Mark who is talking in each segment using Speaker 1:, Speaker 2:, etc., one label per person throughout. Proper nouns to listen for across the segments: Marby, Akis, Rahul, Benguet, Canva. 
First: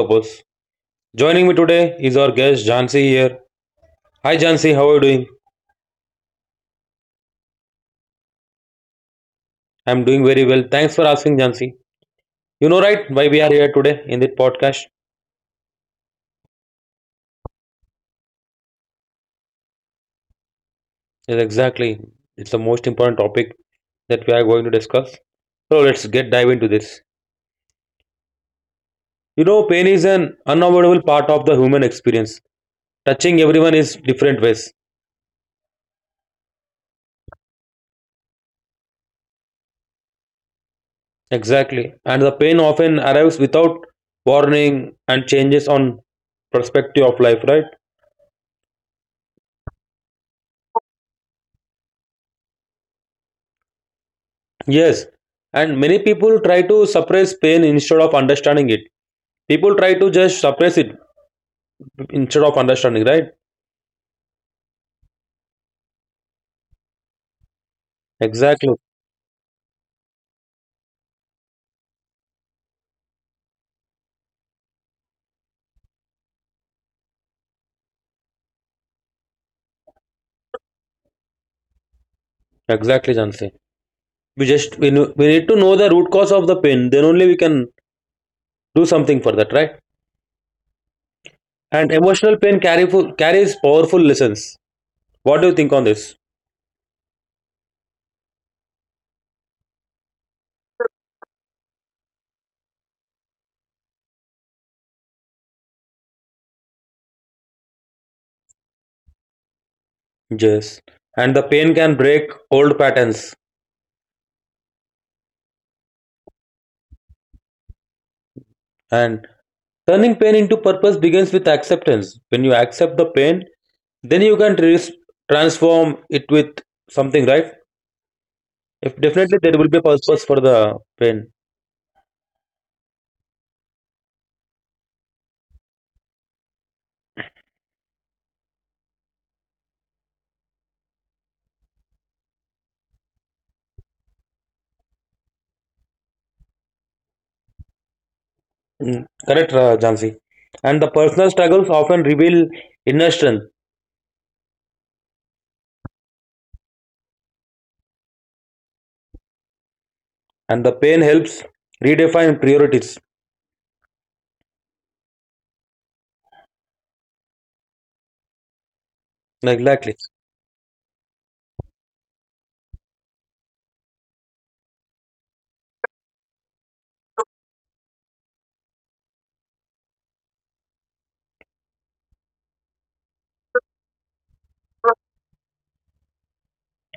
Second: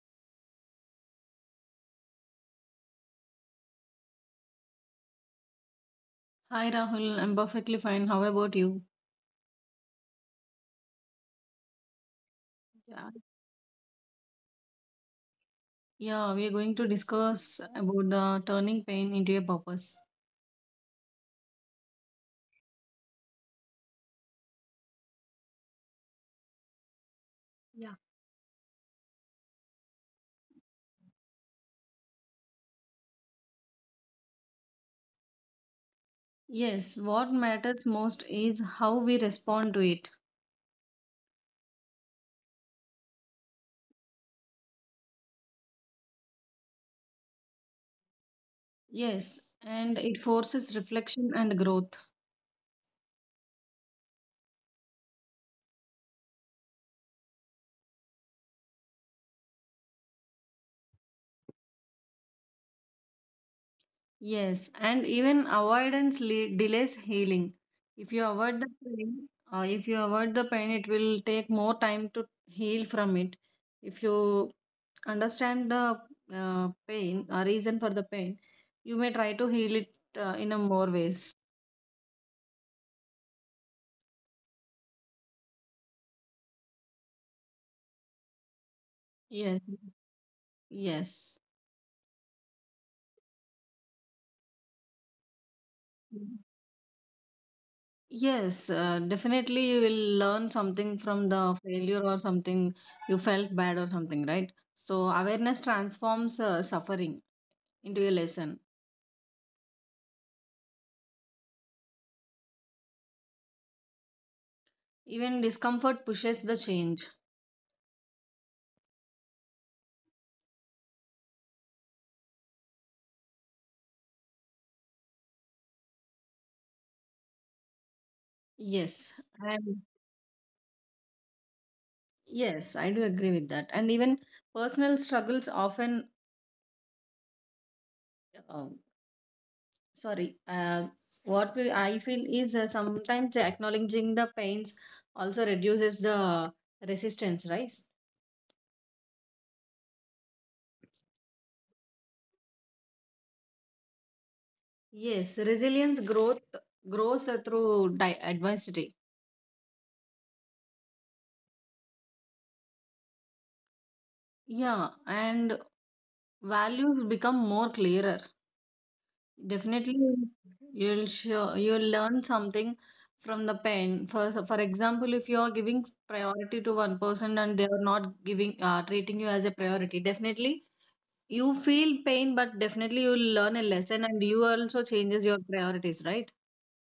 Speaker 1: purpose. Joining me today is our guest Jansi here. Hi Jansi, how are you doing?
Speaker 2: Hi Rahul, I'm perfectly fine. How about you?
Speaker 1: I'm doing very well. Thanks for asking Jansi. You know right
Speaker 2: Yeah.
Speaker 1: why we are here today in this podcast?
Speaker 2: Yeah, we are going to discuss about the turning pain into a purpose.
Speaker 1: Yes, exactly. It's the most important topic that we are going to discuss. So let's get dive into this.
Speaker 2: Yeah.
Speaker 1: You know, pain is an unavoidable part of the human experience touching everyone is different ways.
Speaker 2: Yes, what matters most is how we respond to it.
Speaker 1: Exactly. And the pain often arrives without warning and changes on perspective of life, right?
Speaker 2: Yes, and it forces reflection and growth.
Speaker 1: Yes. And many people try to suppress pain instead of understanding it. People try to just suppress it instead of understanding, right?
Speaker 2: Yes, and even avoidance delays healing. If you avoid
Speaker 1: Exactly.
Speaker 2: the pain, if you avoid the pain, it will take more time to heal from it. If you understand the pain, reason for the pain, you may try to heal it in a more ways.
Speaker 1: Exactly, Jansi. We we need to know the root cause of the pain. Then only we can do something for that,
Speaker 2: Yes,
Speaker 1: right?
Speaker 2: yes.
Speaker 1: And emotional pain carry, carries powerful lessons. What do you think on this?
Speaker 2: Mhm, yes. Definitely, you will learn something from the failure or something you felt bad or something, right? So awareness transforms suffering into a lesson.
Speaker 1: Yes. And the pain can break old patterns.
Speaker 2: Even discomfort pushes the change.
Speaker 1: And turning pain into purpose begins with acceptance. When you accept the pain, then you can transform it with something, right? If
Speaker 2: Yes.
Speaker 1: definitely there will be a
Speaker 2: And
Speaker 1: purpose for the pain.
Speaker 2: yes, I do agree with that. And even personal struggles often, uh, sorry, uh, what I feel is, sometimes acknowledging the pains also reduces the resistance, right?
Speaker 1: Mm, correct, Jansi. And the personal struggles often reveal inner strength,
Speaker 2: Yes, resilience growth grows through adversity.
Speaker 1: and the pain helps redefine priorities.
Speaker 2: Yeah, and values become more clearer. Definitely,
Speaker 1: Exactly.
Speaker 2: you'll learn something from the pain. For example, if you are giving priority to one person and they are not giving, treating you as a priority, definitely you feel pain, but definitely you'll learn a lesson and you also changes your priorities, right?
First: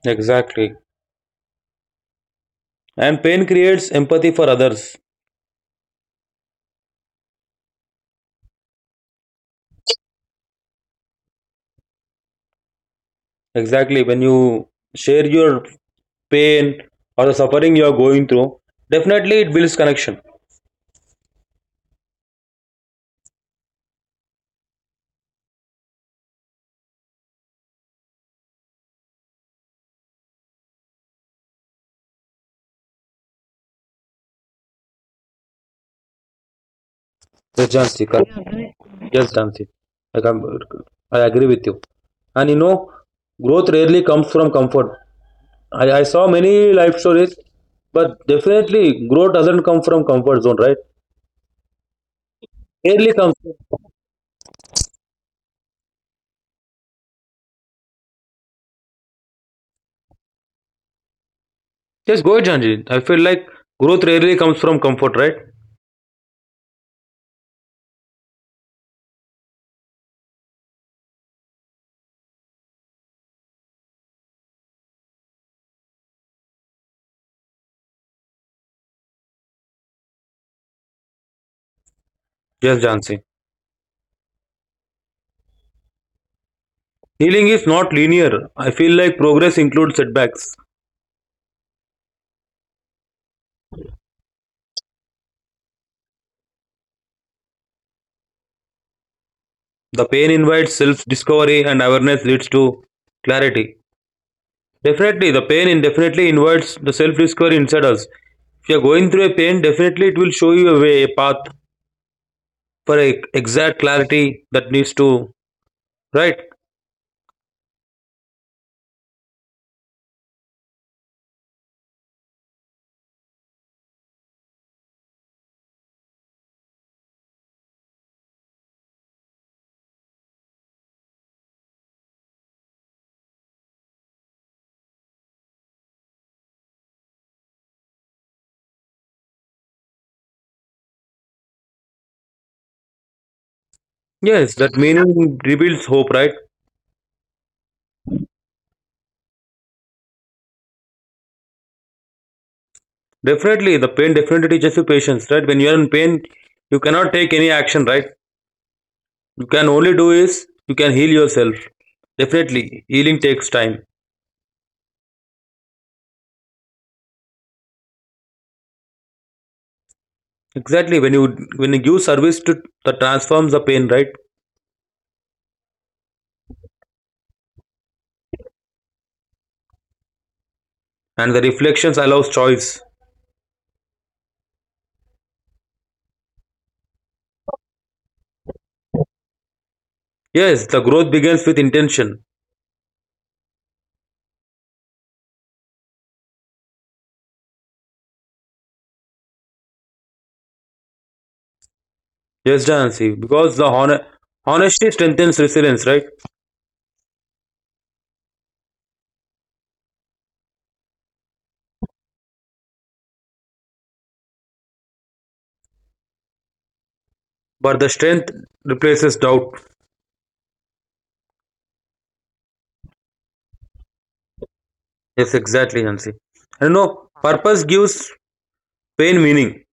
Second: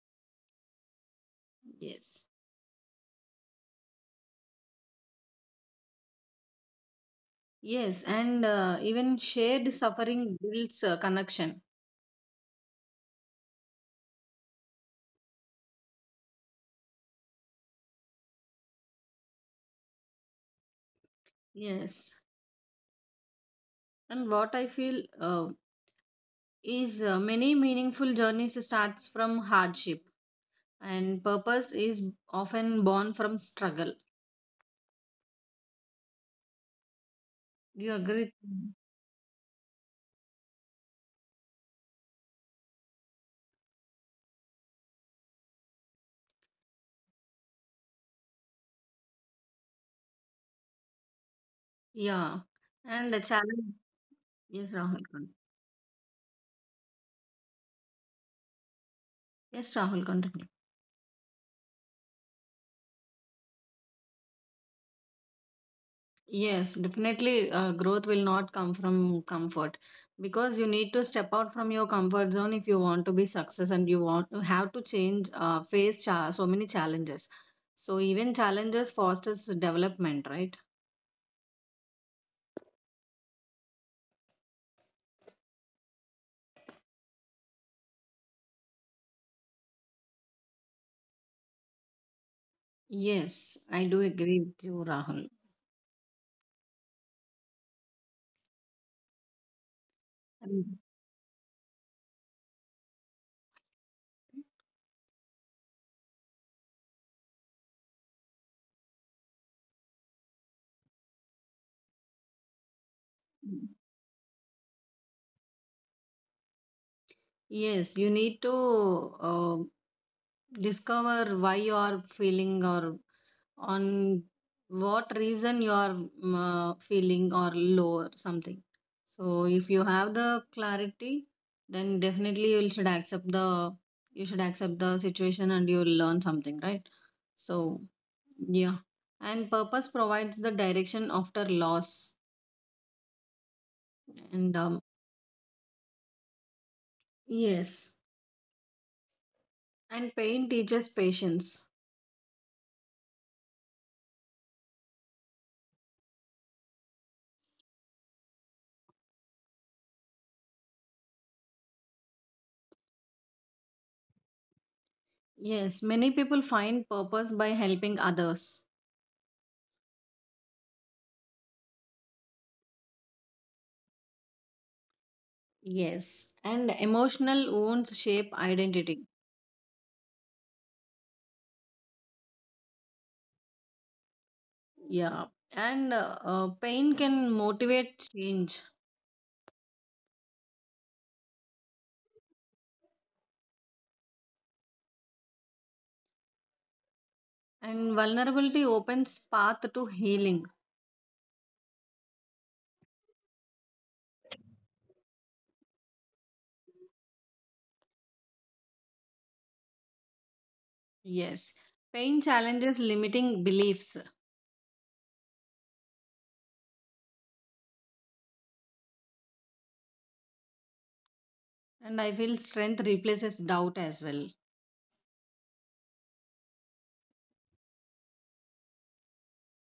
Speaker 1: Exactly.
Speaker 2: Yes.
Speaker 1: And pain creates empathy for others.
Speaker 2: Yes, and even shared suffering builds connection.
Speaker 1: Exactly. When you share your pain or the suffering you are going through, definitely it builds connection.
Speaker 2: Yes, and what I feel, is many meaningful journeys starts from hardship, and purpose is often born from struggle.
Speaker 1: The
Speaker 2: Do you
Speaker 1: John C.
Speaker 2: agree
Speaker 1: correct.
Speaker 2: with me?
Speaker 1: Yes, John, I com- I agree with you. And you know, growth rarely comes from comfort. I saw many life stories, but definitely growth doesn't come from comfort zone, right?
Speaker 2: Yeah, and
Speaker 1: Rarely
Speaker 2: the
Speaker 1: comes.
Speaker 2: challenge. Yes, Rahul. con- Yes, Rahul, continue.
Speaker 1: Yes, go ahead, Janji. I feel like growth rarely comes from comfort, right?
Speaker 2: Yes, definitely. Growth will not come from comfort because you need to step out from your comfort zone if you want to be success and you want to have to change, so many challenges. So even challenges fosters development, right?
Speaker 1: Yes, Jansi. Healing is not linear. I feel like progress includes setbacks.
Speaker 2: Yes, I do agree with you, Rahul.
Speaker 1: The pain invites self discovery, and awareness leads to clarity. Definitely, the pain indefinitely definitely invites the self discovery inside us. If you're going through a pain, definitely it will show you a way, a path for a
Speaker 2: Mm,
Speaker 1: exact clarity that needs to, right?
Speaker 2: yes, you need to, discover why you are feeling, or on what reason you are, feeling or low or something. So if you have the clarity, then definitely you should accept the situation and you'll learn something, right? So yeah, and purpose provides the direction after loss. and
Speaker 1: Yes,
Speaker 2: um,
Speaker 1: that meaning reveals hope, right?
Speaker 2: yes, and pain teaches patience.
Speaker 1: Definitely, the pain definitely teaches you patience, right? When you're in pain, you cannot take any action, right? You can only do is you can heal yourself. Definitely, healing takes time.
Speaker 2: Yes, many people find purpose by helping others.
Speaker 1: Exactly, when you give service to that transforms the pain, right?
Speaker 2: Yes, and emotional wounds shape identity.
Speaker 1: And the reflections allows choice.
Speaker 2: Yeah, and pain can motivate change,
Speaker 1: Yes, the growth begins with intention.
Speaker 2: and vulnerability opens path to healing.
Speaker 1: Yes, Jansi, because the honesty strengthens resilience, right?
Speaker 2: Yes, pain challenges limiting beliefs,
Speaker 1: But the strength replaces doubt.
Speaker 2: and I feel strength replaces doubt as well.
Speaker 1: Yes, exactly, Jansi. And you know, purpose gives pain meaning.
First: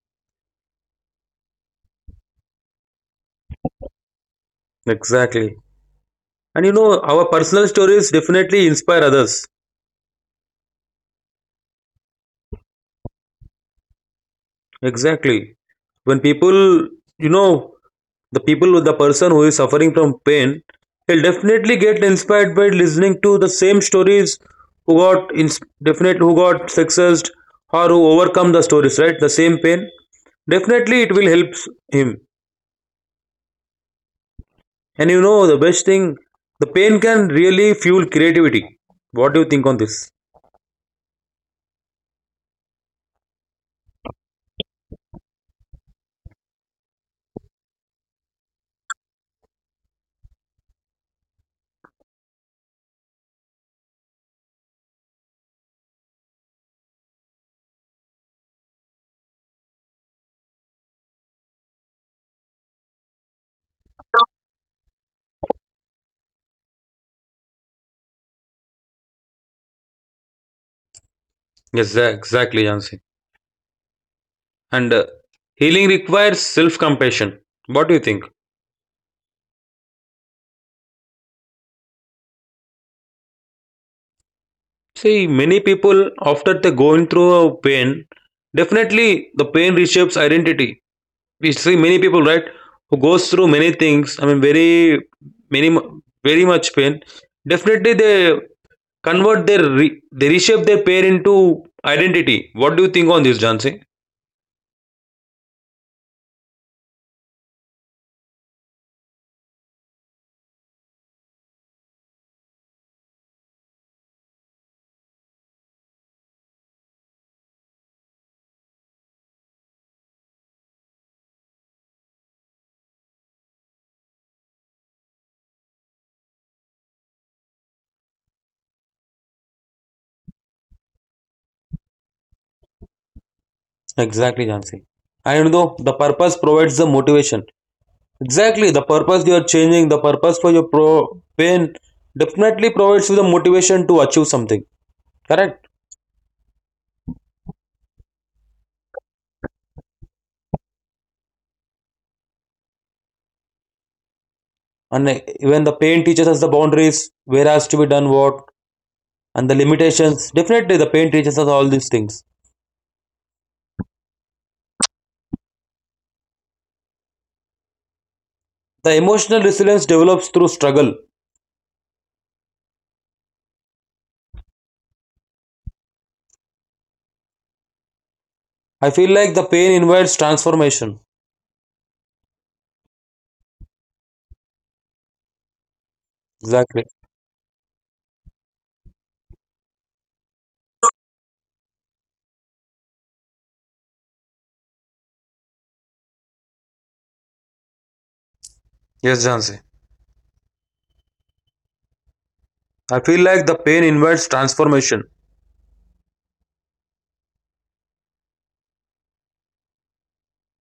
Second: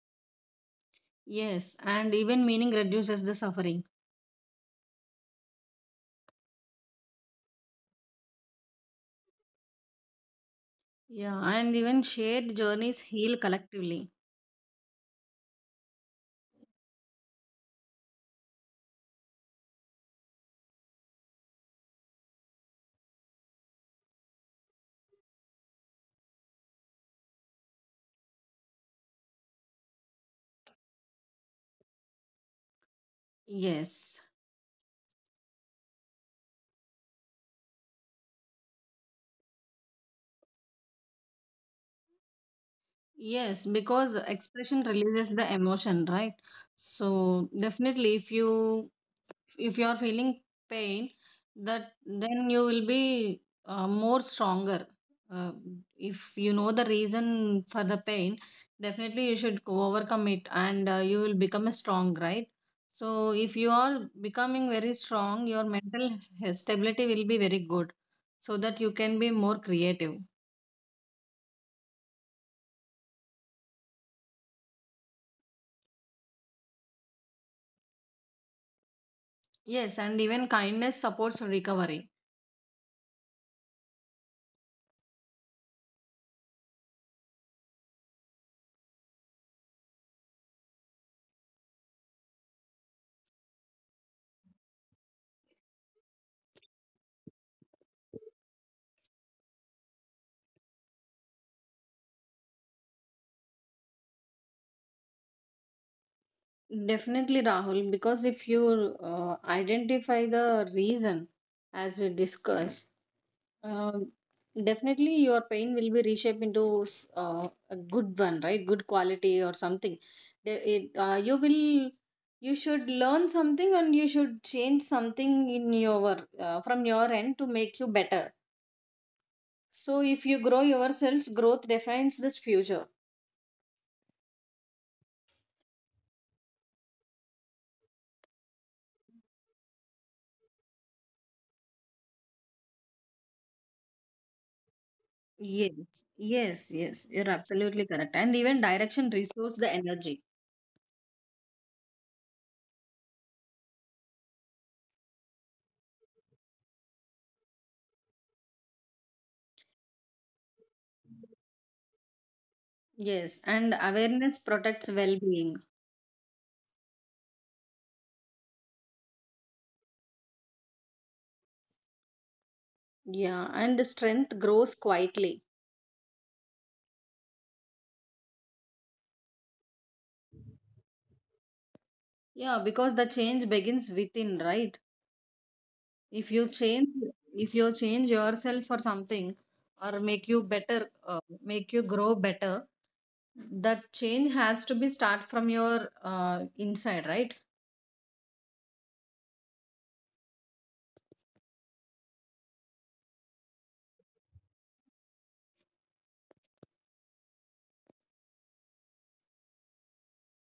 Speaker 2: Yes, and even meaning reduces the suffering.
Speaker 1: Exactly. And you know, our personal stories definitely inspire others.
Speaker 2: Yeah, and even shared journeys heal collectively.
Speaker 1: Exactly. When people, you know, the person who is suffering from pain, he'll definitely get inspired by listening to the same stories who got definite who got successed or who overcome the stories, right? The same pain. Definitely, it will help him.
Speaker 2: Yes.
Speaker 1: And you know, the best thing, the pain can really fuel creativity. What do you think on this?
Speaker 2: Yes, because expression releases the emotion, right? So definitely if you are feeling pain, that then you will be, more stronger. Uh, if you know the reason for the pain, definitely you should go overcome it and, you will become a strong, right? So if you are becoming very strong, your mental stability will be very good so that you can be more creative.
Speaker 1: Yes, exactly, Jansi. And healing requires self-compassion. What do you think?
Speaker 2: Yes, and even kindness supports recovery.
Speaker 1: See, many people after they going through a pain, definitely the pain reshapes identity. We see many people, right, who goes through many things. I mean, very many, very much pain. Definitely, they they reshape their pain into identity. What do you think on this, Jansi?
Speaker 2: Definitely, Rahul, because if you, identify the reason, as we discussed, um definitely your pain will be reshaped into, a good one, right? Good quality or something. The- It, uh, you will, you should learn something and you should change something in your, from your end to make you better. So if you grow yourselves, growth defines this future.
Speaker 1: Exactly, Jansi. And though the purpose provides the motivation. Exactly, the purpose for your pro pain definitely provides you the motivation to achieve something. Correct?
Speaker 2: Yes, yes, yes. You're absolutely correct. And even direction restores the energy.
Speaker 1: And even the pain teaches us the boundaries where has to be done what, and the limitations definitely the pain teaches us all these things.
Speaker 2: Yes, and awareness protects well being.
Speaker 1: The emotional resilience develops through struggle.
Speaker 2: Yeah, and the strength grows quietly.
Speaker 1: I feel like the pain invites transformation.
Speaker 2: Yeah, because the change begins within, right? If you
Speaker 1: Exactly.
Speaker 2: change, if you change yourself for something or make you better, make you grow better, that change has to be start from your, inside, right?
Speaker 1: Yes, Jansi, I feel like the pain invites transformation.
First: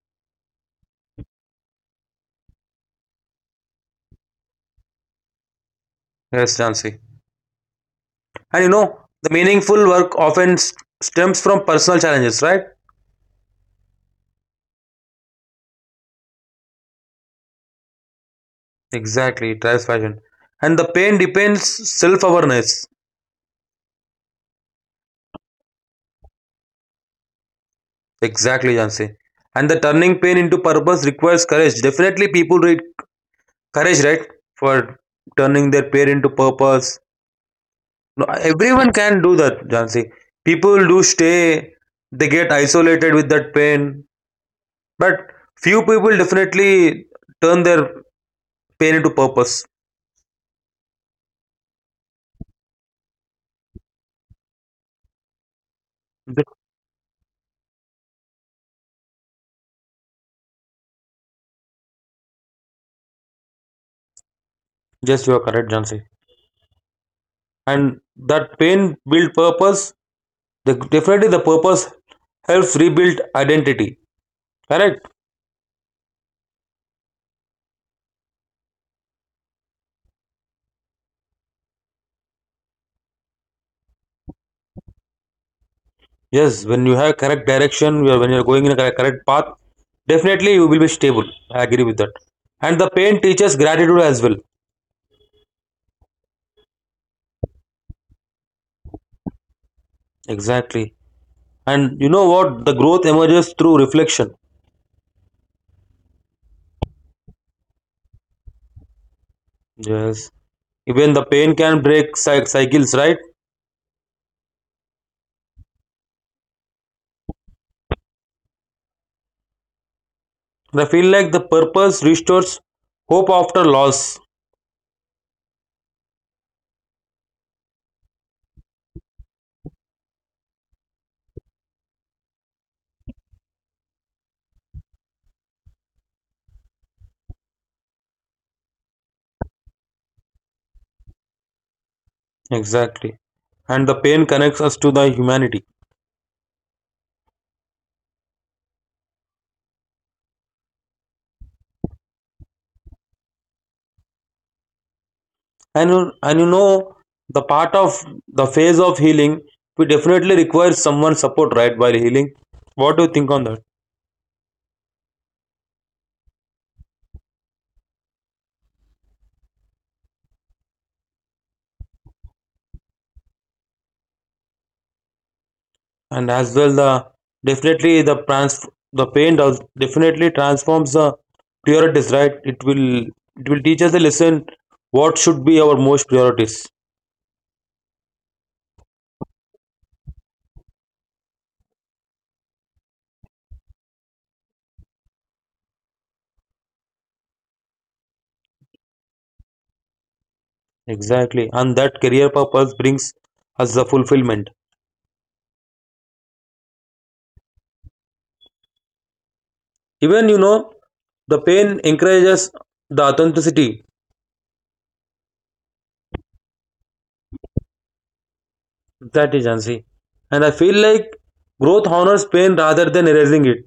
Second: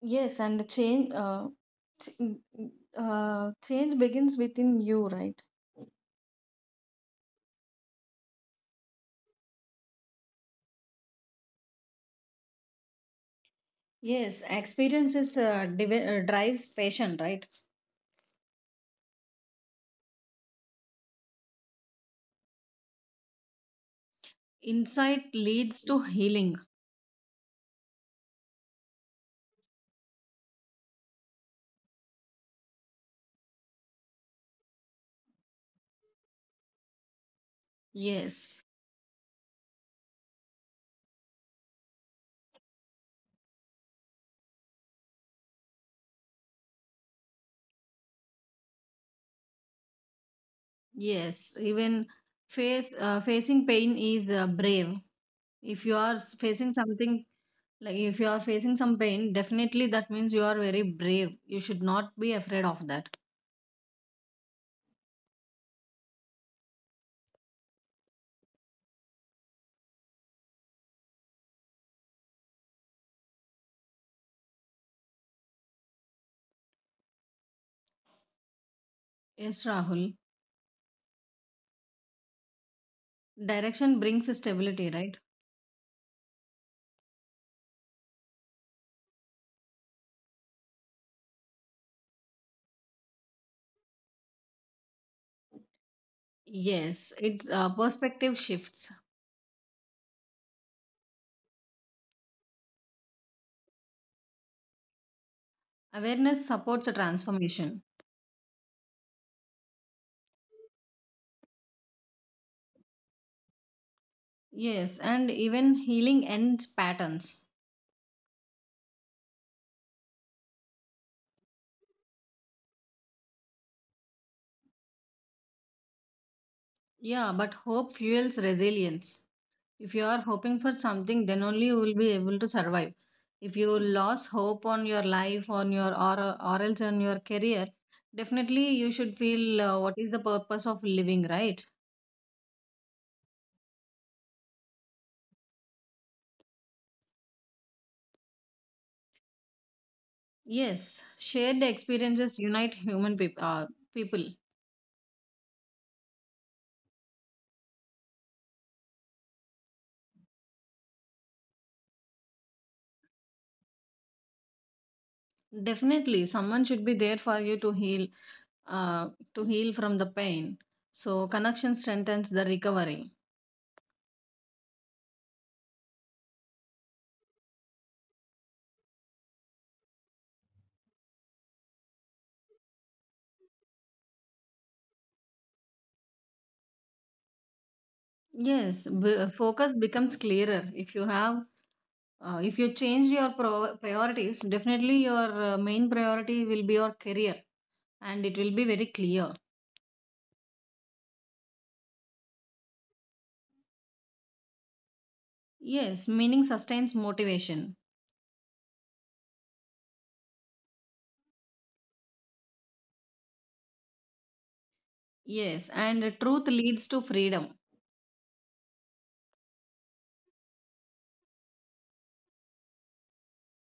Speaker 2: Yes, and the change, ch- change begins within you, right?
Speaker 1: Yes, Jansi. And you know, the meaningful work often stems from personal challenges, right?
Speaker 2: Yes, experiences, drives passion, right?
Speaker 1: Exactly, it drives passion. And the pain depends self-awareness.
Speaker 2: Insight leads to healing.
Speaker 1: Exactly, Jansi. And the turning pain into purpose requires courage. Definitely, people need courage, right? For turning their pain into purpose. No,
Speaker 2: Yes.
Speaker 1: everyone can do that, Jansi. People do stay, they get isolated with that pain. But few people definitely turn their pain into purpose.
Speaker 2: Yes, even face facing pain is, brave. If you are s-
Speaker 1: Ju-
Speaker 2: facing something, like, if you are facing some pain, definitely that means you are very brave, you should not be afraid of that.
Speaker 1: Yes, you are correct, Jansi. And that pain build purpose. The, definitely, the purpose helps rebuild identity. Correct?
Speaker 2: Yes, Rahul, direction brings stability, right?
Speaker 1: Yes, when you have correct direction, when you are going in a correct path, definitely you will be stable. I agree with that. And the pain teaches gratitude as well.
Speaker 2: Yes, it's, perspective shifts.
Speaker 1: Exactly. And you know what? The growth emerges through reflection.
Speaker 2: Awareness supports a transformation.
Speaker 1: Yes. Even the pain can break cycles, right?
Speaker 2: Yes, and even healing ends patterns.
Speaker 1: And I feel like the purpose restores hope after loss.
Speaker 2: Yeah, but hope fuels resilience. If you are hoping for something, then only you will be able to survive. If you lose hope on your life, on your or else on your career, definitely you should feel, what is the purpose of living, right?
Speaker 1: Exactly. And the pain connects us to the humanity.
Speaker 2: Yes, shared experiences unite human people.
Speaker 1: And you, and you know the part of the phase of healing, we definitely require someone support right while healing. What do you think on that?
Speaker 2: Definitely, someone should be there for you uh, to heal from the pain. So connection strengthens the recovery.
Speaker 1: And as well definitely the trans the pain does definitely transforms the priorities, right? It will teach us a lesson what should be our most priorities.
Speaker 2: Yes, focus becomes clearer if you have, if you change your priorities, definitely your, main priority will be your career, and it will be very clear.
Speaker 1: Exactly, and that career purpose brings us the fulfillment.
Speaker 2: Yes, meaning sustains motivation.
Speaker 1: Even you know, the pain encourages the authenticity.
Speaker 2: Yes, and truth leads to freedom.
Speaker 1: That is Jhansi. And I feel like growth honors pain rather than erasing it.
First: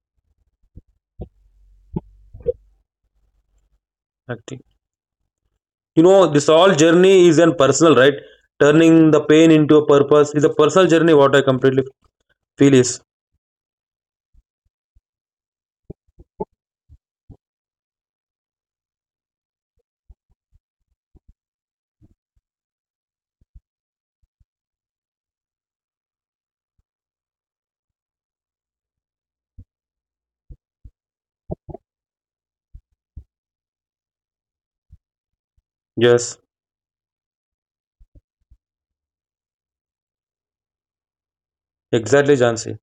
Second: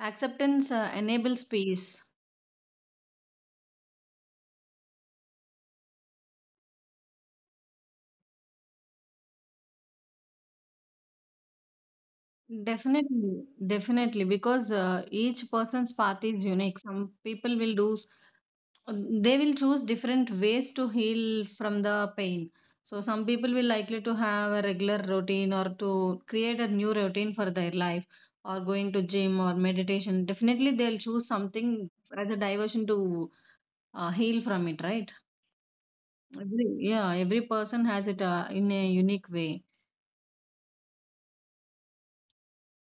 Speaker 2: Acceptance enables peace.
Speaker 1: Actually. You know, this all journey is an personal, right? Turning the pain into a purpose is a personal journey, what I completely feel is.
Speaker 2: Definitely, definitely, because, each person's path is unique. Some people will do, they will choose different ways to heal from the pain. So some people will likely to have a regular routine, or to create a new routine for their life, or going to gym or meditation. Definitely they'll choose something as a diversion to, heal from it, right?
Speaker 1: Yes,
Speaker 2: Yeah, every person has it, in a unique way.
Speaker 1: exactly, Jansi.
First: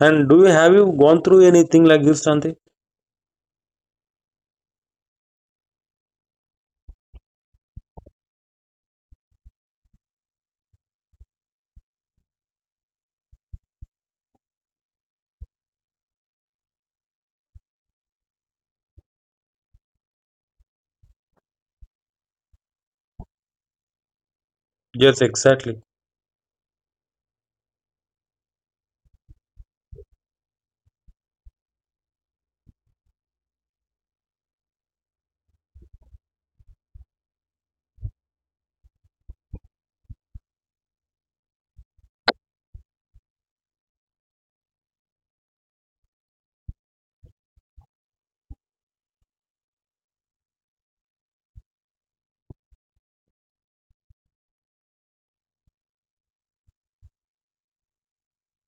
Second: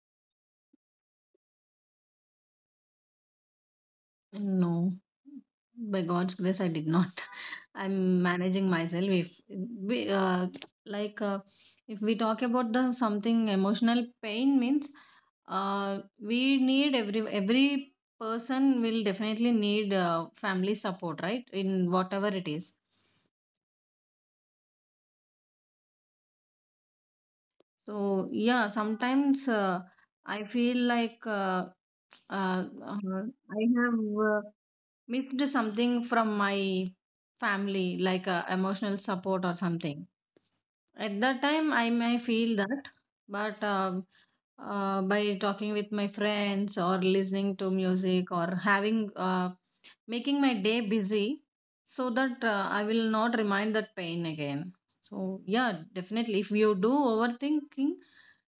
Speaker 1: And do you have you gone through anything like this, Shanti?
Speaker 2: No, by God's grace, I did not. I'm managing myself. If we, like, uh, if we talk about the something emotional pain means, we need every person will definitely need, family support, right? In whatever it is.
Speaker 1: Yes, exactly.
Speaker 2: So yeah, sometimes, I feel like, uh, uh, I have, missed something from my family, like, emotional support or something. At that time, I may feel that, but, by talking with my friends or listening to music or having, making my day busy so that, I will not remind that pain again. So yeah, definitely if you do overthinking,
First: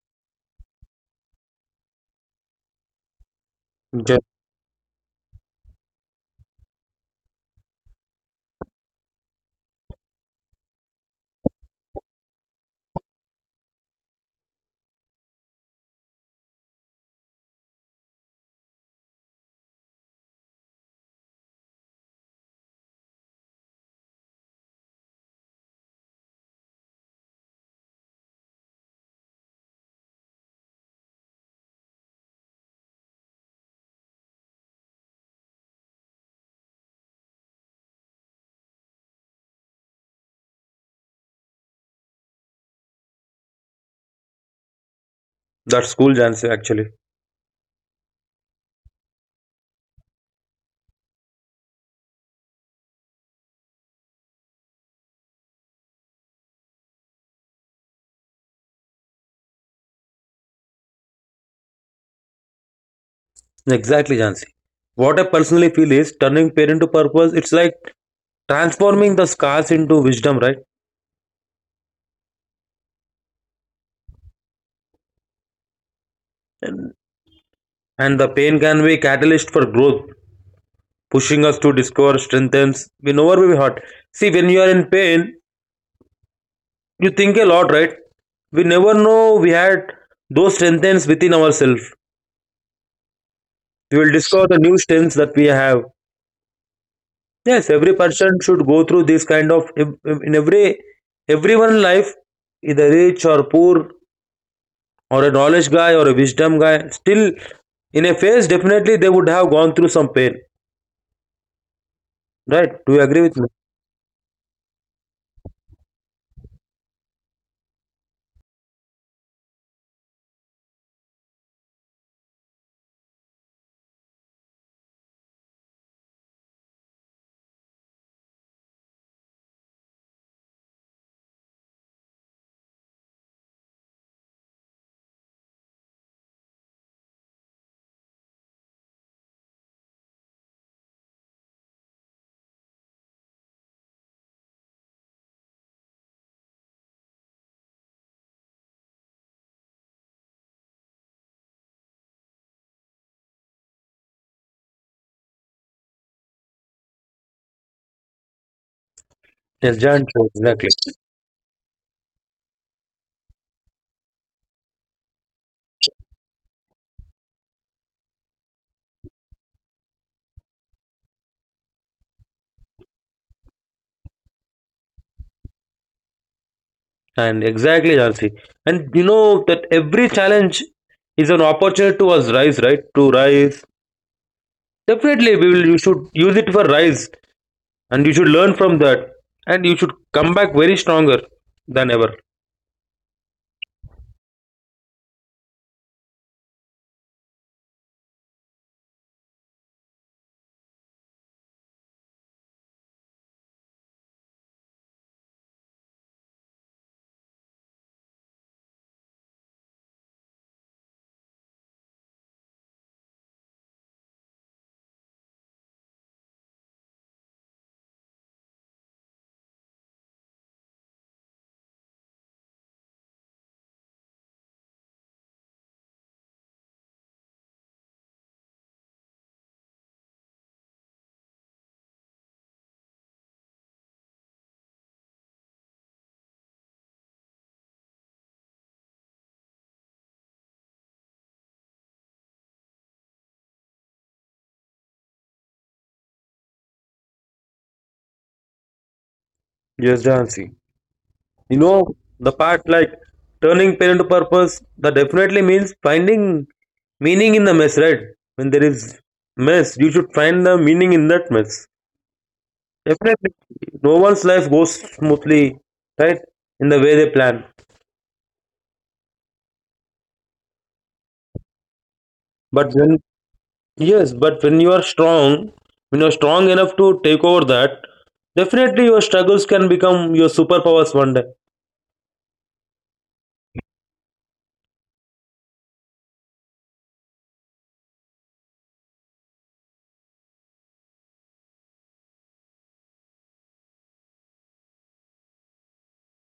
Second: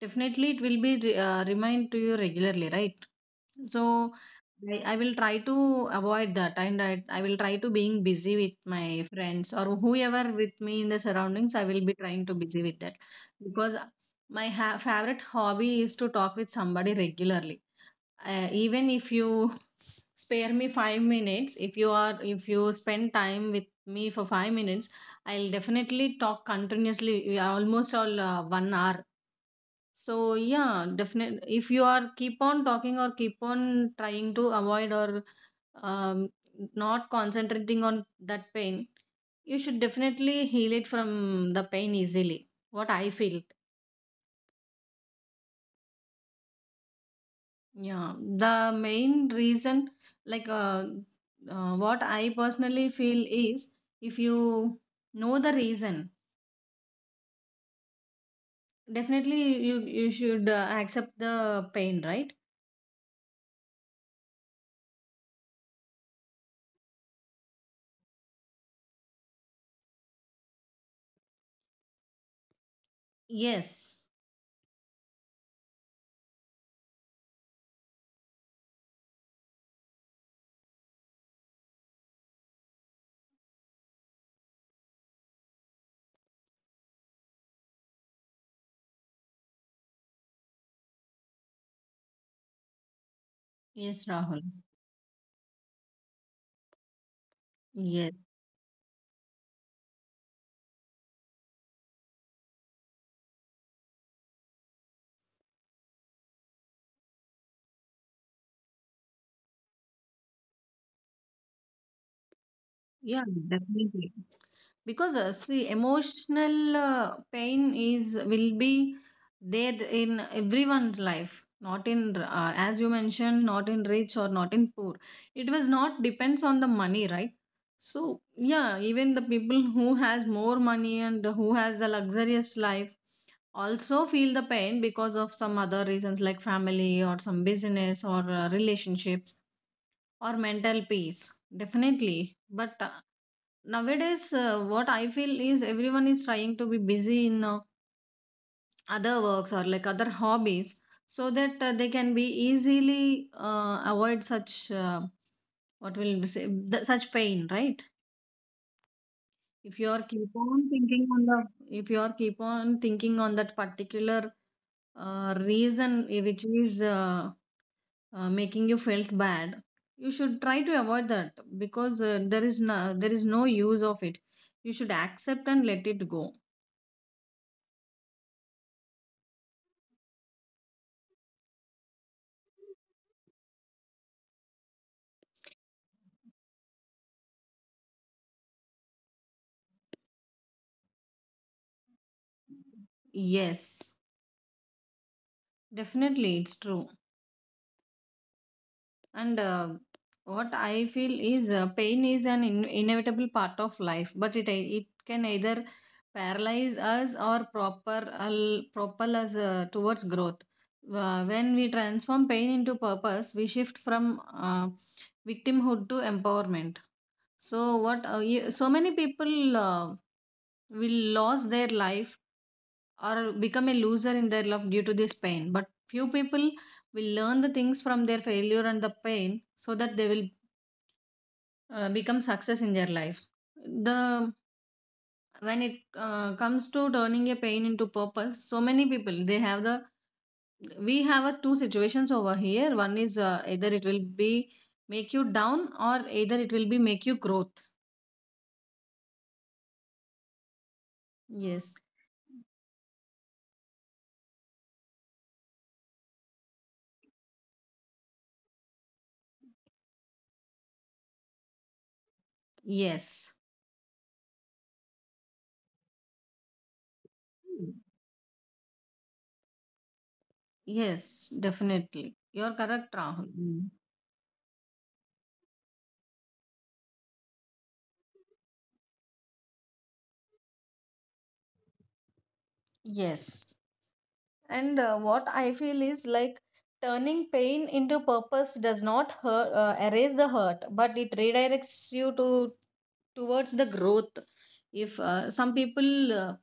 Speaker 2: definitely it will be, remind to you regularly, right? So
Speaker 1: Yes.
Speaker 2: I will try to avoid that and I will try to being busy with my friends or whoever with me in the surroundings. I will be trying to busy with that because my favorite hobby is to talk with somebody regularly. Even if you spare me 5 minutes, if you spend time with me for 5 minutes, I'll definitely talk continuously. Yeah, almost all 1 hour. So yeah, definitely if you are keep on talking or keep on trying to avoid, or um, not concentrating on that pain, you should definitely heal it from the pain easily. What I feel.
Speaker 1: That's cool, Jansi, actually.
Speaker 2: Yeah, the main reason, like, uh, what I personally feel is if you know the reason, definitely you should, accept the pain, right?
Speaker 1: Exactly, Jansi. What I personally feel is turning pain into purpose, it's like transforming the scars into wisdom, right?
Speaker 2: Yes,
Speaker 1: And the pain can be catalyst for growth pushing us to discover, strengthens. We never will be hurt. See, when you are in pain, you think a lot, right? We never know we had those strengthens within ourselves.
Speaker 2: yes,
Speaker 1: We will
Speaker 2: Rahul.
Speaker 1: discover the new strengths that we have. Yes, every
Speaker 2: Yes,
Speaker 1: person should go through this kind of in every everyone life, either rich or poor, or a knowledge guy or a wisdom guy. Still, in a phase, definitely they would have gone through some pain, right? Do you
Speaker 2: yeah,
Speaker 1: agree with me?
Speaker 2: definitely. Because, see, emotional pain is will be there in everyone's life. Not in, as you mentioned, not in rich or not in poor. It was not depends on the money, right? So yeah, even the people who has more money and who has a luxurious life also feel the pain because of some other reasons, like family or some business or, relationships or mental peace. Definitely. But, nowadays what I feel is everyone is trying to be busy in, other works or like other hobbies, so that, they can be easily, avoid such, what will we say, such pain, right? if you
Speaker 1: Yes,
Speaker 2: are
Speaker 1: Jan,
Speaker 2: keep
Speaker 1: sure,
Speaker 2: on
Speaker 1: exactly.
Speaker 2: thinking on the If you are keep on thinking on that particular, reason, which is making you felt bad, you should try to avoid that because, there is no use of it. You should accept and let it go.
Speaker 1: And exactly, Jansi. And you know that every challenge is an opportunity to us rise, right? To rise. Definitely, we will. You should use it for rise, and you should learn from that, and you should come back very stronger than ever.
Speaker 2: Yes, definitely, it's true. And, what I feel is, pain is an inevitable part of life, but it can either paralyze us or propel us, towards growth. When we transform pain into purpose, we shift from, victimhood to empowerment. So what? So many people, will lose their life or become a loser in their love due to this pain. But few people will learn the things from their failure and the pain, so that they will, become success in their life. The When it, comes to turning a pain into purpose, so many people they have the we have a two situations over here. One is, either it will be make you down, or either it will be make you growth.
Speaker 1: Yes, Jansi.
Speaker 2: Yes,
Speaker 1: You know the part like turning pain into purpose. That definitely means finding meaning in the mess, right? When there is mess, you should find the meaning in that mess.
Speaker 2: yes,
Speaker 1: Definitely, no one's life goes smoothly, right? In the way they plan.
Speaker 2: yes, definitely. You're
Speaker 1: But
Speaker 2: correct,
Speaker 1: when
Speaker 2: Rahul. Mm.
Speaker 1: yes, but when you are strong, when you're strong enough to take over that, definitely your struggles can become your superpowers one day.
Speaker 2: Yes. And, what I feel is like turning pain into purpose does not erase the hurt, but it redirects you to towards the growth. If some people, uh,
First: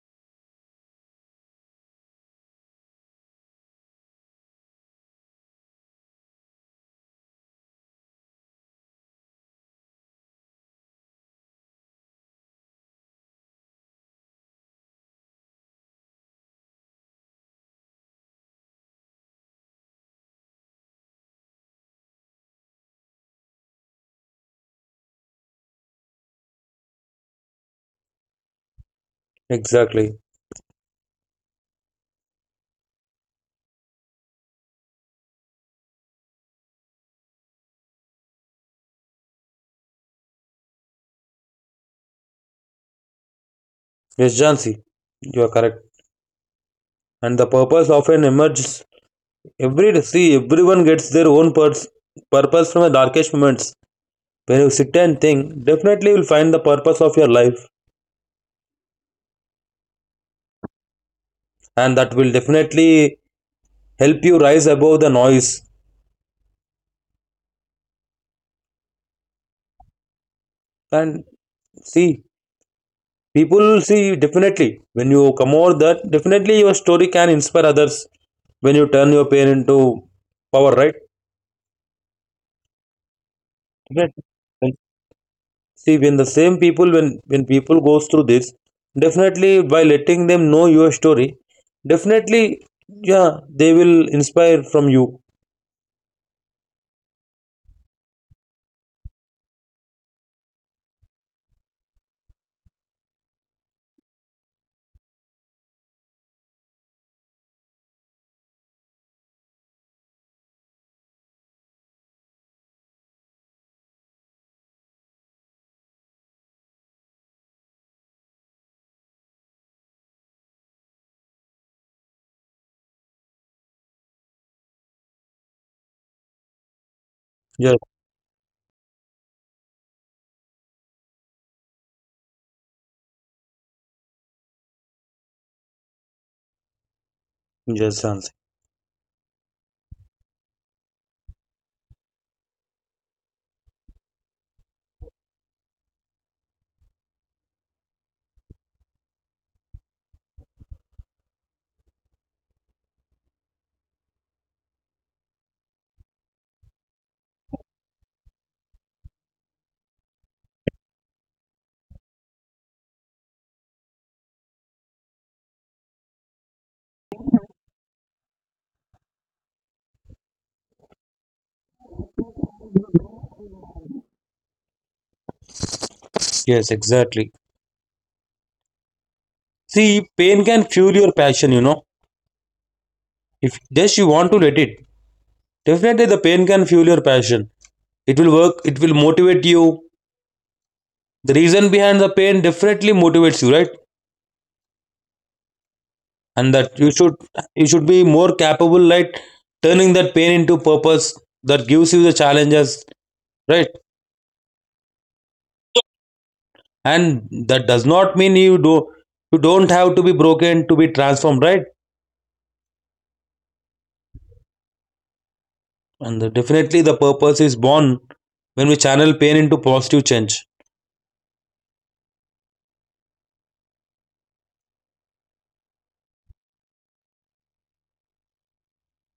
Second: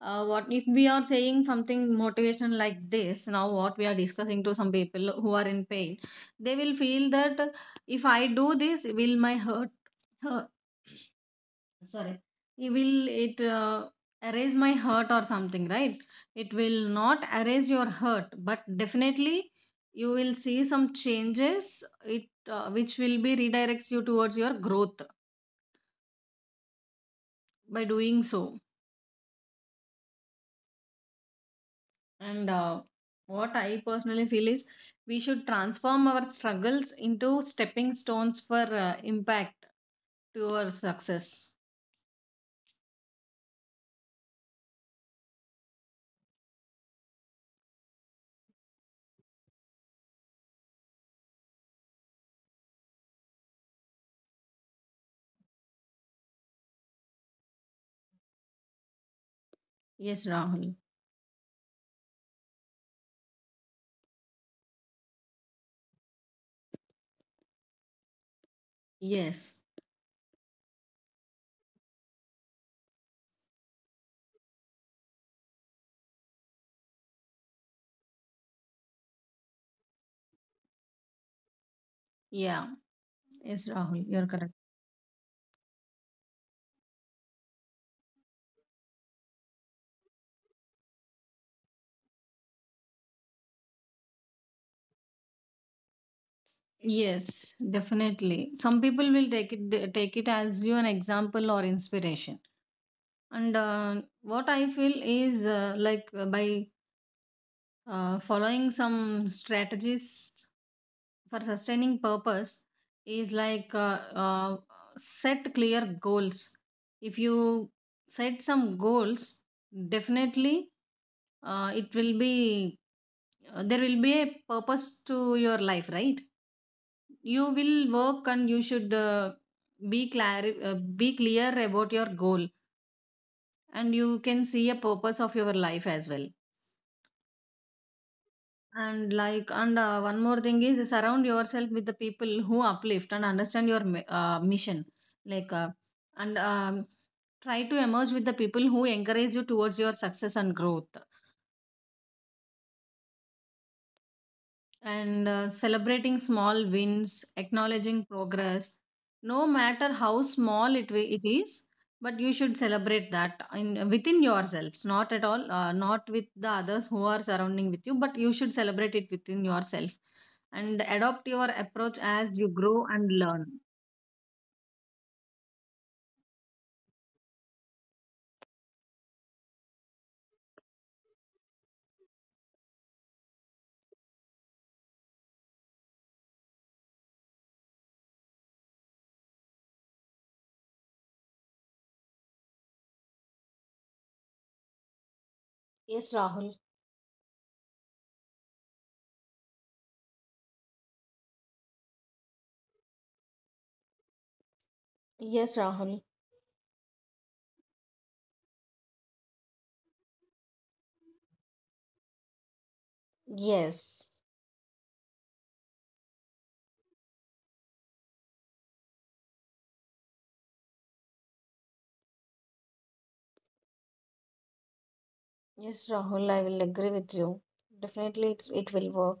Speaker 2: uh, what if we are saying something motivational like this now, what we are discussing to some people who are in pain, they will feel that if I do this, will my hurt? Sorry, it will it erase my hurt or something, right? It will not erase your hurt, but definitely you will see some changes. It Which will be redirects you towards your growth by doing so.
Speaker 1: Exactly.
Speaker 2: And what I personally feel is we should transform our struggles into stepping stones for impact to our success.
Speaker 1: Yes, Jansi, you are correct. And the purpose often emerges every day. See, everyone gets their own purpose from the darkest moments. When you sit and think, definitely you'll find the purpose of your life,
Speaker 2: Yes, Rahul.
Speaker 1: and that will definitely help you rise above the noise.
Speaker 2: Yes.
Speaker 1: And see, people see definitely when you come over that, definitely your story can inspire others when you turn your pain into power, right?
Speaker 2: Yeah. Yes, Rahul, you're
Speaker 1: Definitely.
Speaker 2: correct.
Speaker 1: And see, when the same people when people goes through this, definitely by letting them know your story, definitely yeah they will inspire from you.
Speaker 2: Yes, definitely. Some people will take take it as you an example or inspiration. And what I feel is like by following some strategies for sustaining purpose is like set clear goals. If you set some goals, definitely it will be there will be a purpose to your life, right? You
Speaker 1: Yeah.
Speaker 2: will work and you should be clear, be clear about your goal, and you can see a purpose of your life as well.
Speaker 1: Yes, Hansi.
Speaker 2: And one more thing is surround yourself with the people who uplift and understand your mission, like, and try to emerge with the people who encourage you towards your success and growth. And celebrating small wins, acknowledging progress, no matter how it is, but you should celebrate that in within yourselves, not at all, not with the others who are surrounding with you, but you should celebrate it within yourself, and adopt your approach as you grow and learn.
Speaker 1: Yes, exactly. See, pain can fuel your passion, you know, if just you want to let it. Definitely, the pain can fuel your passion. It will work, it will motivate you. The reason behind the pain definitely motivates you, right?
Speaker 2: Yes, Rahul.
Speaker 1: And that you should be more capable, like turning that pain into purpose that gives you the challenges, right?
Speaker 2: Yes, Rahul.
Speaker 1: And that does not mean you don't have to be broken to be transformed, right?
Speaker 2: Yes.
Speaker 1: And the- definitely the purpose is born when we channel pain into positive change.
Speaker 2: Yes, Rahul, I will agree with you. Definitely it's, it will work.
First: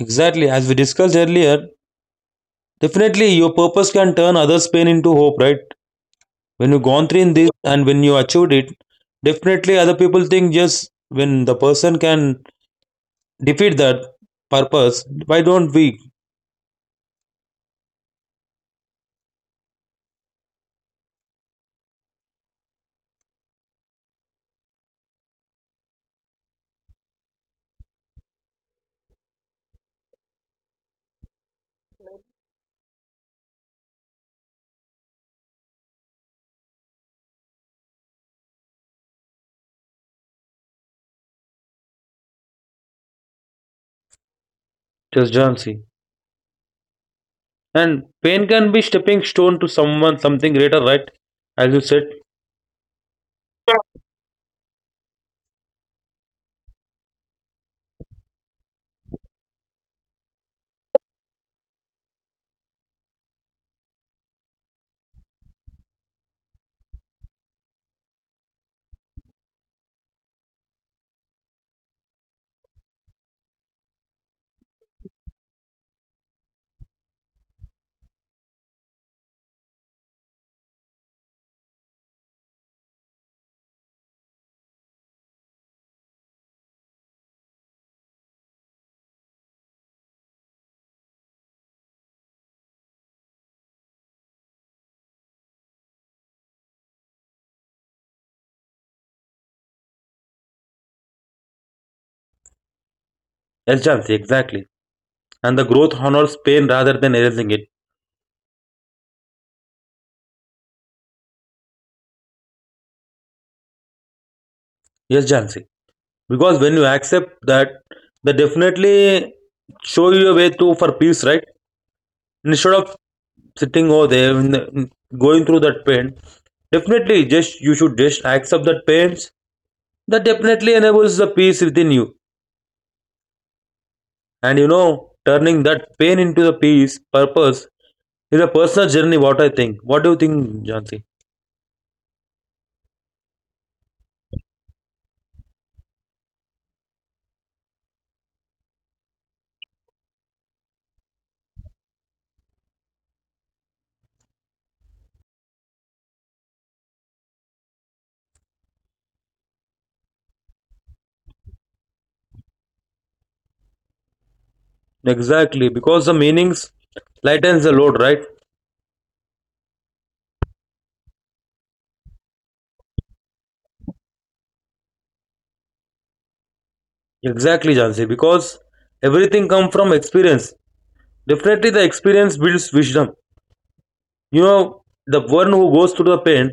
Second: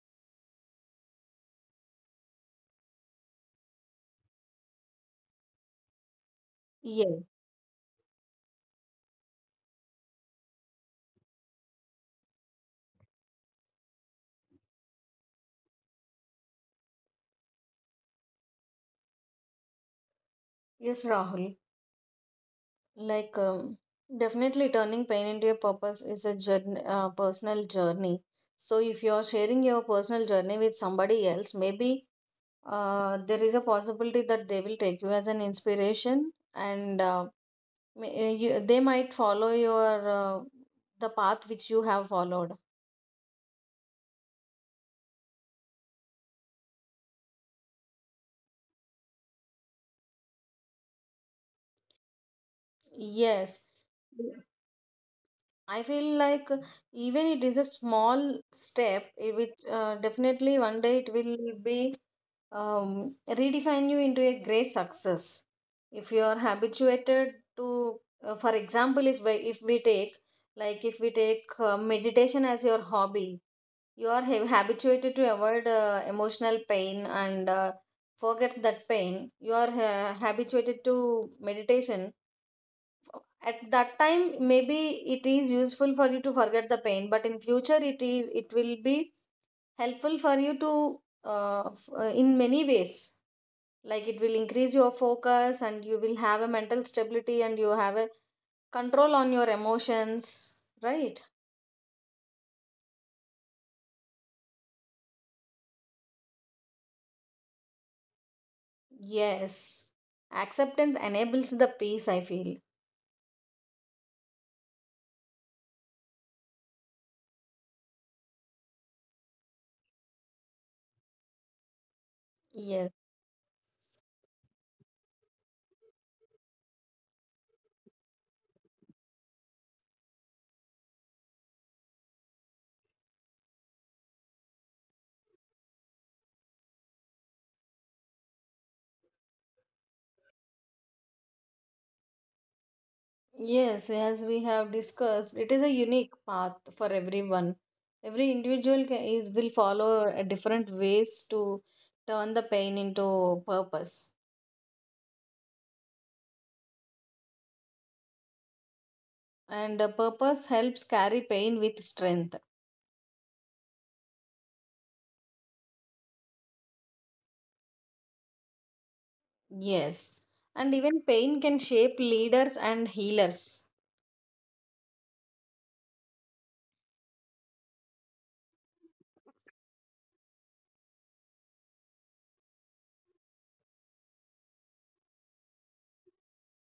Speaker 1: Exactly, as we discussed earlier, definitely your purpose can turn others' pain into hope, right? When you gone through
Speaker 2: Yes.
Speaker 1: in this and when you achieved it, definitely other people think just when the person can defeat that purpose, why don't we
Speaker 2: Yes, Rahul. Like, definitely turning pain into a purpose is a journey, personal journey. So, if you are sharing your personal journey with somebody else, maybe there is a possibility that they will take you as an inspiration, and you, they might follow your the path which you have followed.
Speaker 1: just join see. And pain can be stepping stone to someone something greater, right? As you said.
Speaker 2: Yes. Yeah. I feel like, even it is a small step, it which definitely one day it will be, redefine you into a great success if you are habituated to, for example, if we take, like, if we take meditation as your hobby, you are habituated to avoid emotional pain, and forget that pain. You are habituated to meditation. At that time, maybe it is useful for you to forget the pain, but in future it will be helpful for you to in many ways, like it will increase your focus, and you will have a mental stability, and you have a control on your emotions, right?
Speaker 1: Yes, Jansi, exactly. And the growth honors pain rather than erasing it.
Speaker 2: Yes, acceptance enables the peace, I feel.
Speaker 1: Yes, Jansi, because when you accept that, they definitely show you a way to for peace, right? Instead
Speaker 2: Yes.
Speaker 1: of sitting over there and going through that pain, definitely just you should just accept that pains. That definitely enables the peace within you. And you know, turning that pain into the peace, purpose is a personal journey. What I think. What do you think, Jansi?
Speaker 2: Yes, as we have discussed, it is a unique path for everyone. Every individual ca- is will follow a different ways to turn the pain into purpose. And purpose helps carry pain with strength.
Speaker 1: Exactly, because the meanings lightens the load, right?
Speaker 2: Yes, and even pain can shape leaders and healers.
Speaker 1: Exactly, Jansi. Because everything comes from experience. Definitely, the experience builds wisdom. You know, the one who goes through the pain,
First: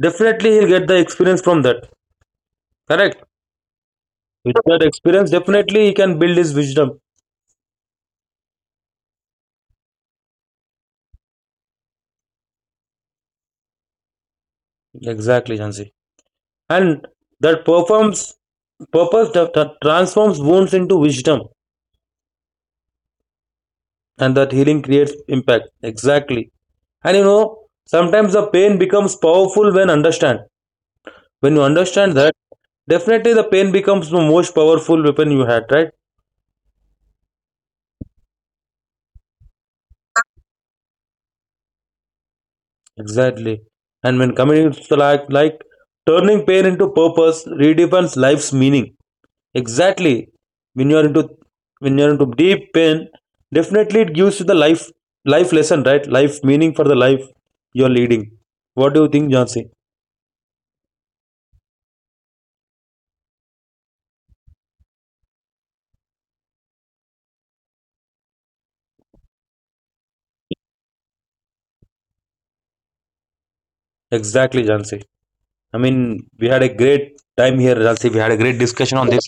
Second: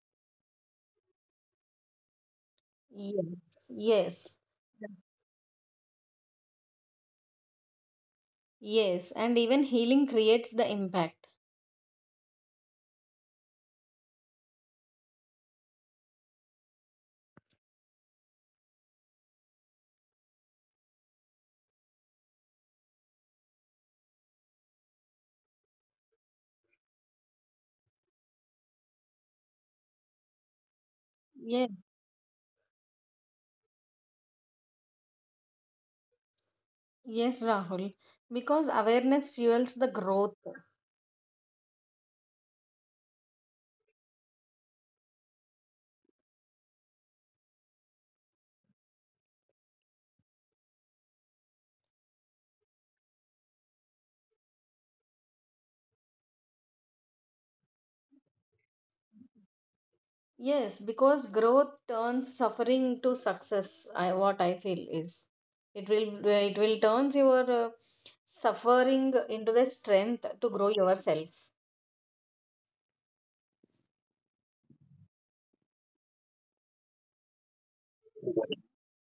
Speaker 1: definitely he'll get the experience from that. Correct?
Speaker 2: Yes, yes,
Speaker 1: With that experience definitely he can build his wisdom.
Speaker 2: yes, and even healing creates the impact.
Speaker 1: Exactly, Jansi. And that performs purpose that transforms wounds into wisdom, and that healing creates impact. Exactly. And you know, sometimes the pain becomes powerful when you
Speaker 2: Yes,
Speaker 1: understand that, definitely the pain becomes the most powerful weapon you had, right?
Speaker 2: yes, Rahul, because awareness fuels the growth.
Speaker 1: Exactly. And when communities like turning pain into purpose redefines life's meaning. Exactly. When you're into when you're into deep pain, definitely it gives you the life lesson, right? Life meaning for the life you're leading. What do you think, Jansi?
Speaker 2: Yes, because growth turns suffering to success. I, what I feel is it will turns your suffering into the strength to grow yourself.
Speaker 1: Exactly, Jansi. I mean, we had a great time here, Jansi. We had a great discussion on this.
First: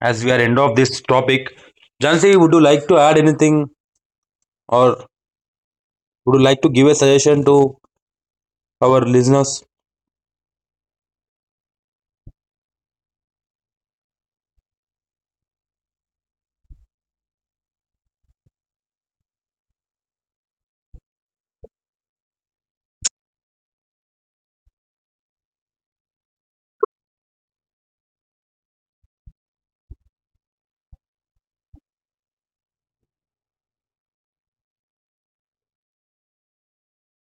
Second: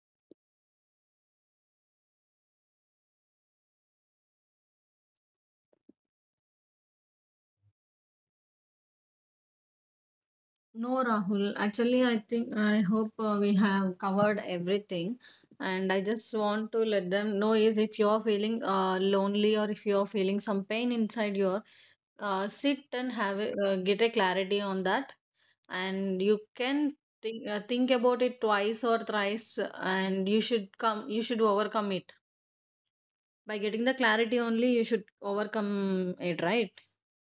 Speaker 1: As we are end of this topic, Jansi, would you like to add anything, or would you like to give a suggestion to our listeners?
Speaker 2: No, Rahul. Actually, I think I hope we have covered everything. And I just want to let them know is if you are feeling lonely, or if you are feeling some pain inside your sit and have a, get a clarity on that. And you can think about it twice or thrice, and you should overcome it. By getting the clarity only you should overcome it, right?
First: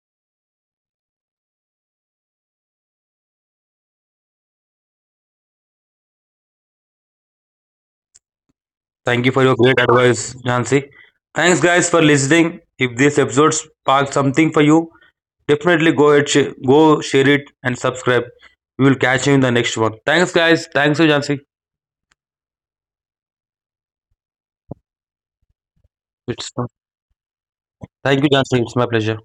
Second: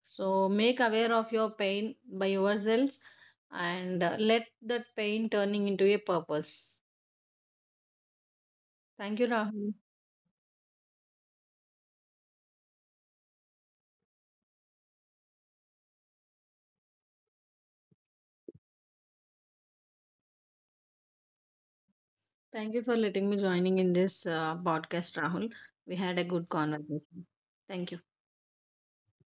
Speaker 2: So make aware of your pain by yourselves, and let that pain turning into a purpose. Thank
Speaker 1: Thank
Speaker 2: you,
Speaker 1: you for your
Speaker 2: Rahul.
Speaker 1: great advice, Jansi. Thanks, guys, for listening. If this episode sparked something for you, definitely go ahead, go share it, and subscribe. We will catch you in the next one. Thanks, guys. Thanks, Jansi.
Speaker 2: Thank you for letting me joining in this podcast, Rahul. We had a good
Speaker 1: It's
Speaker 2: conversation. Thank you.
Speaker 1: thank you, Jansi. It's my pleasure.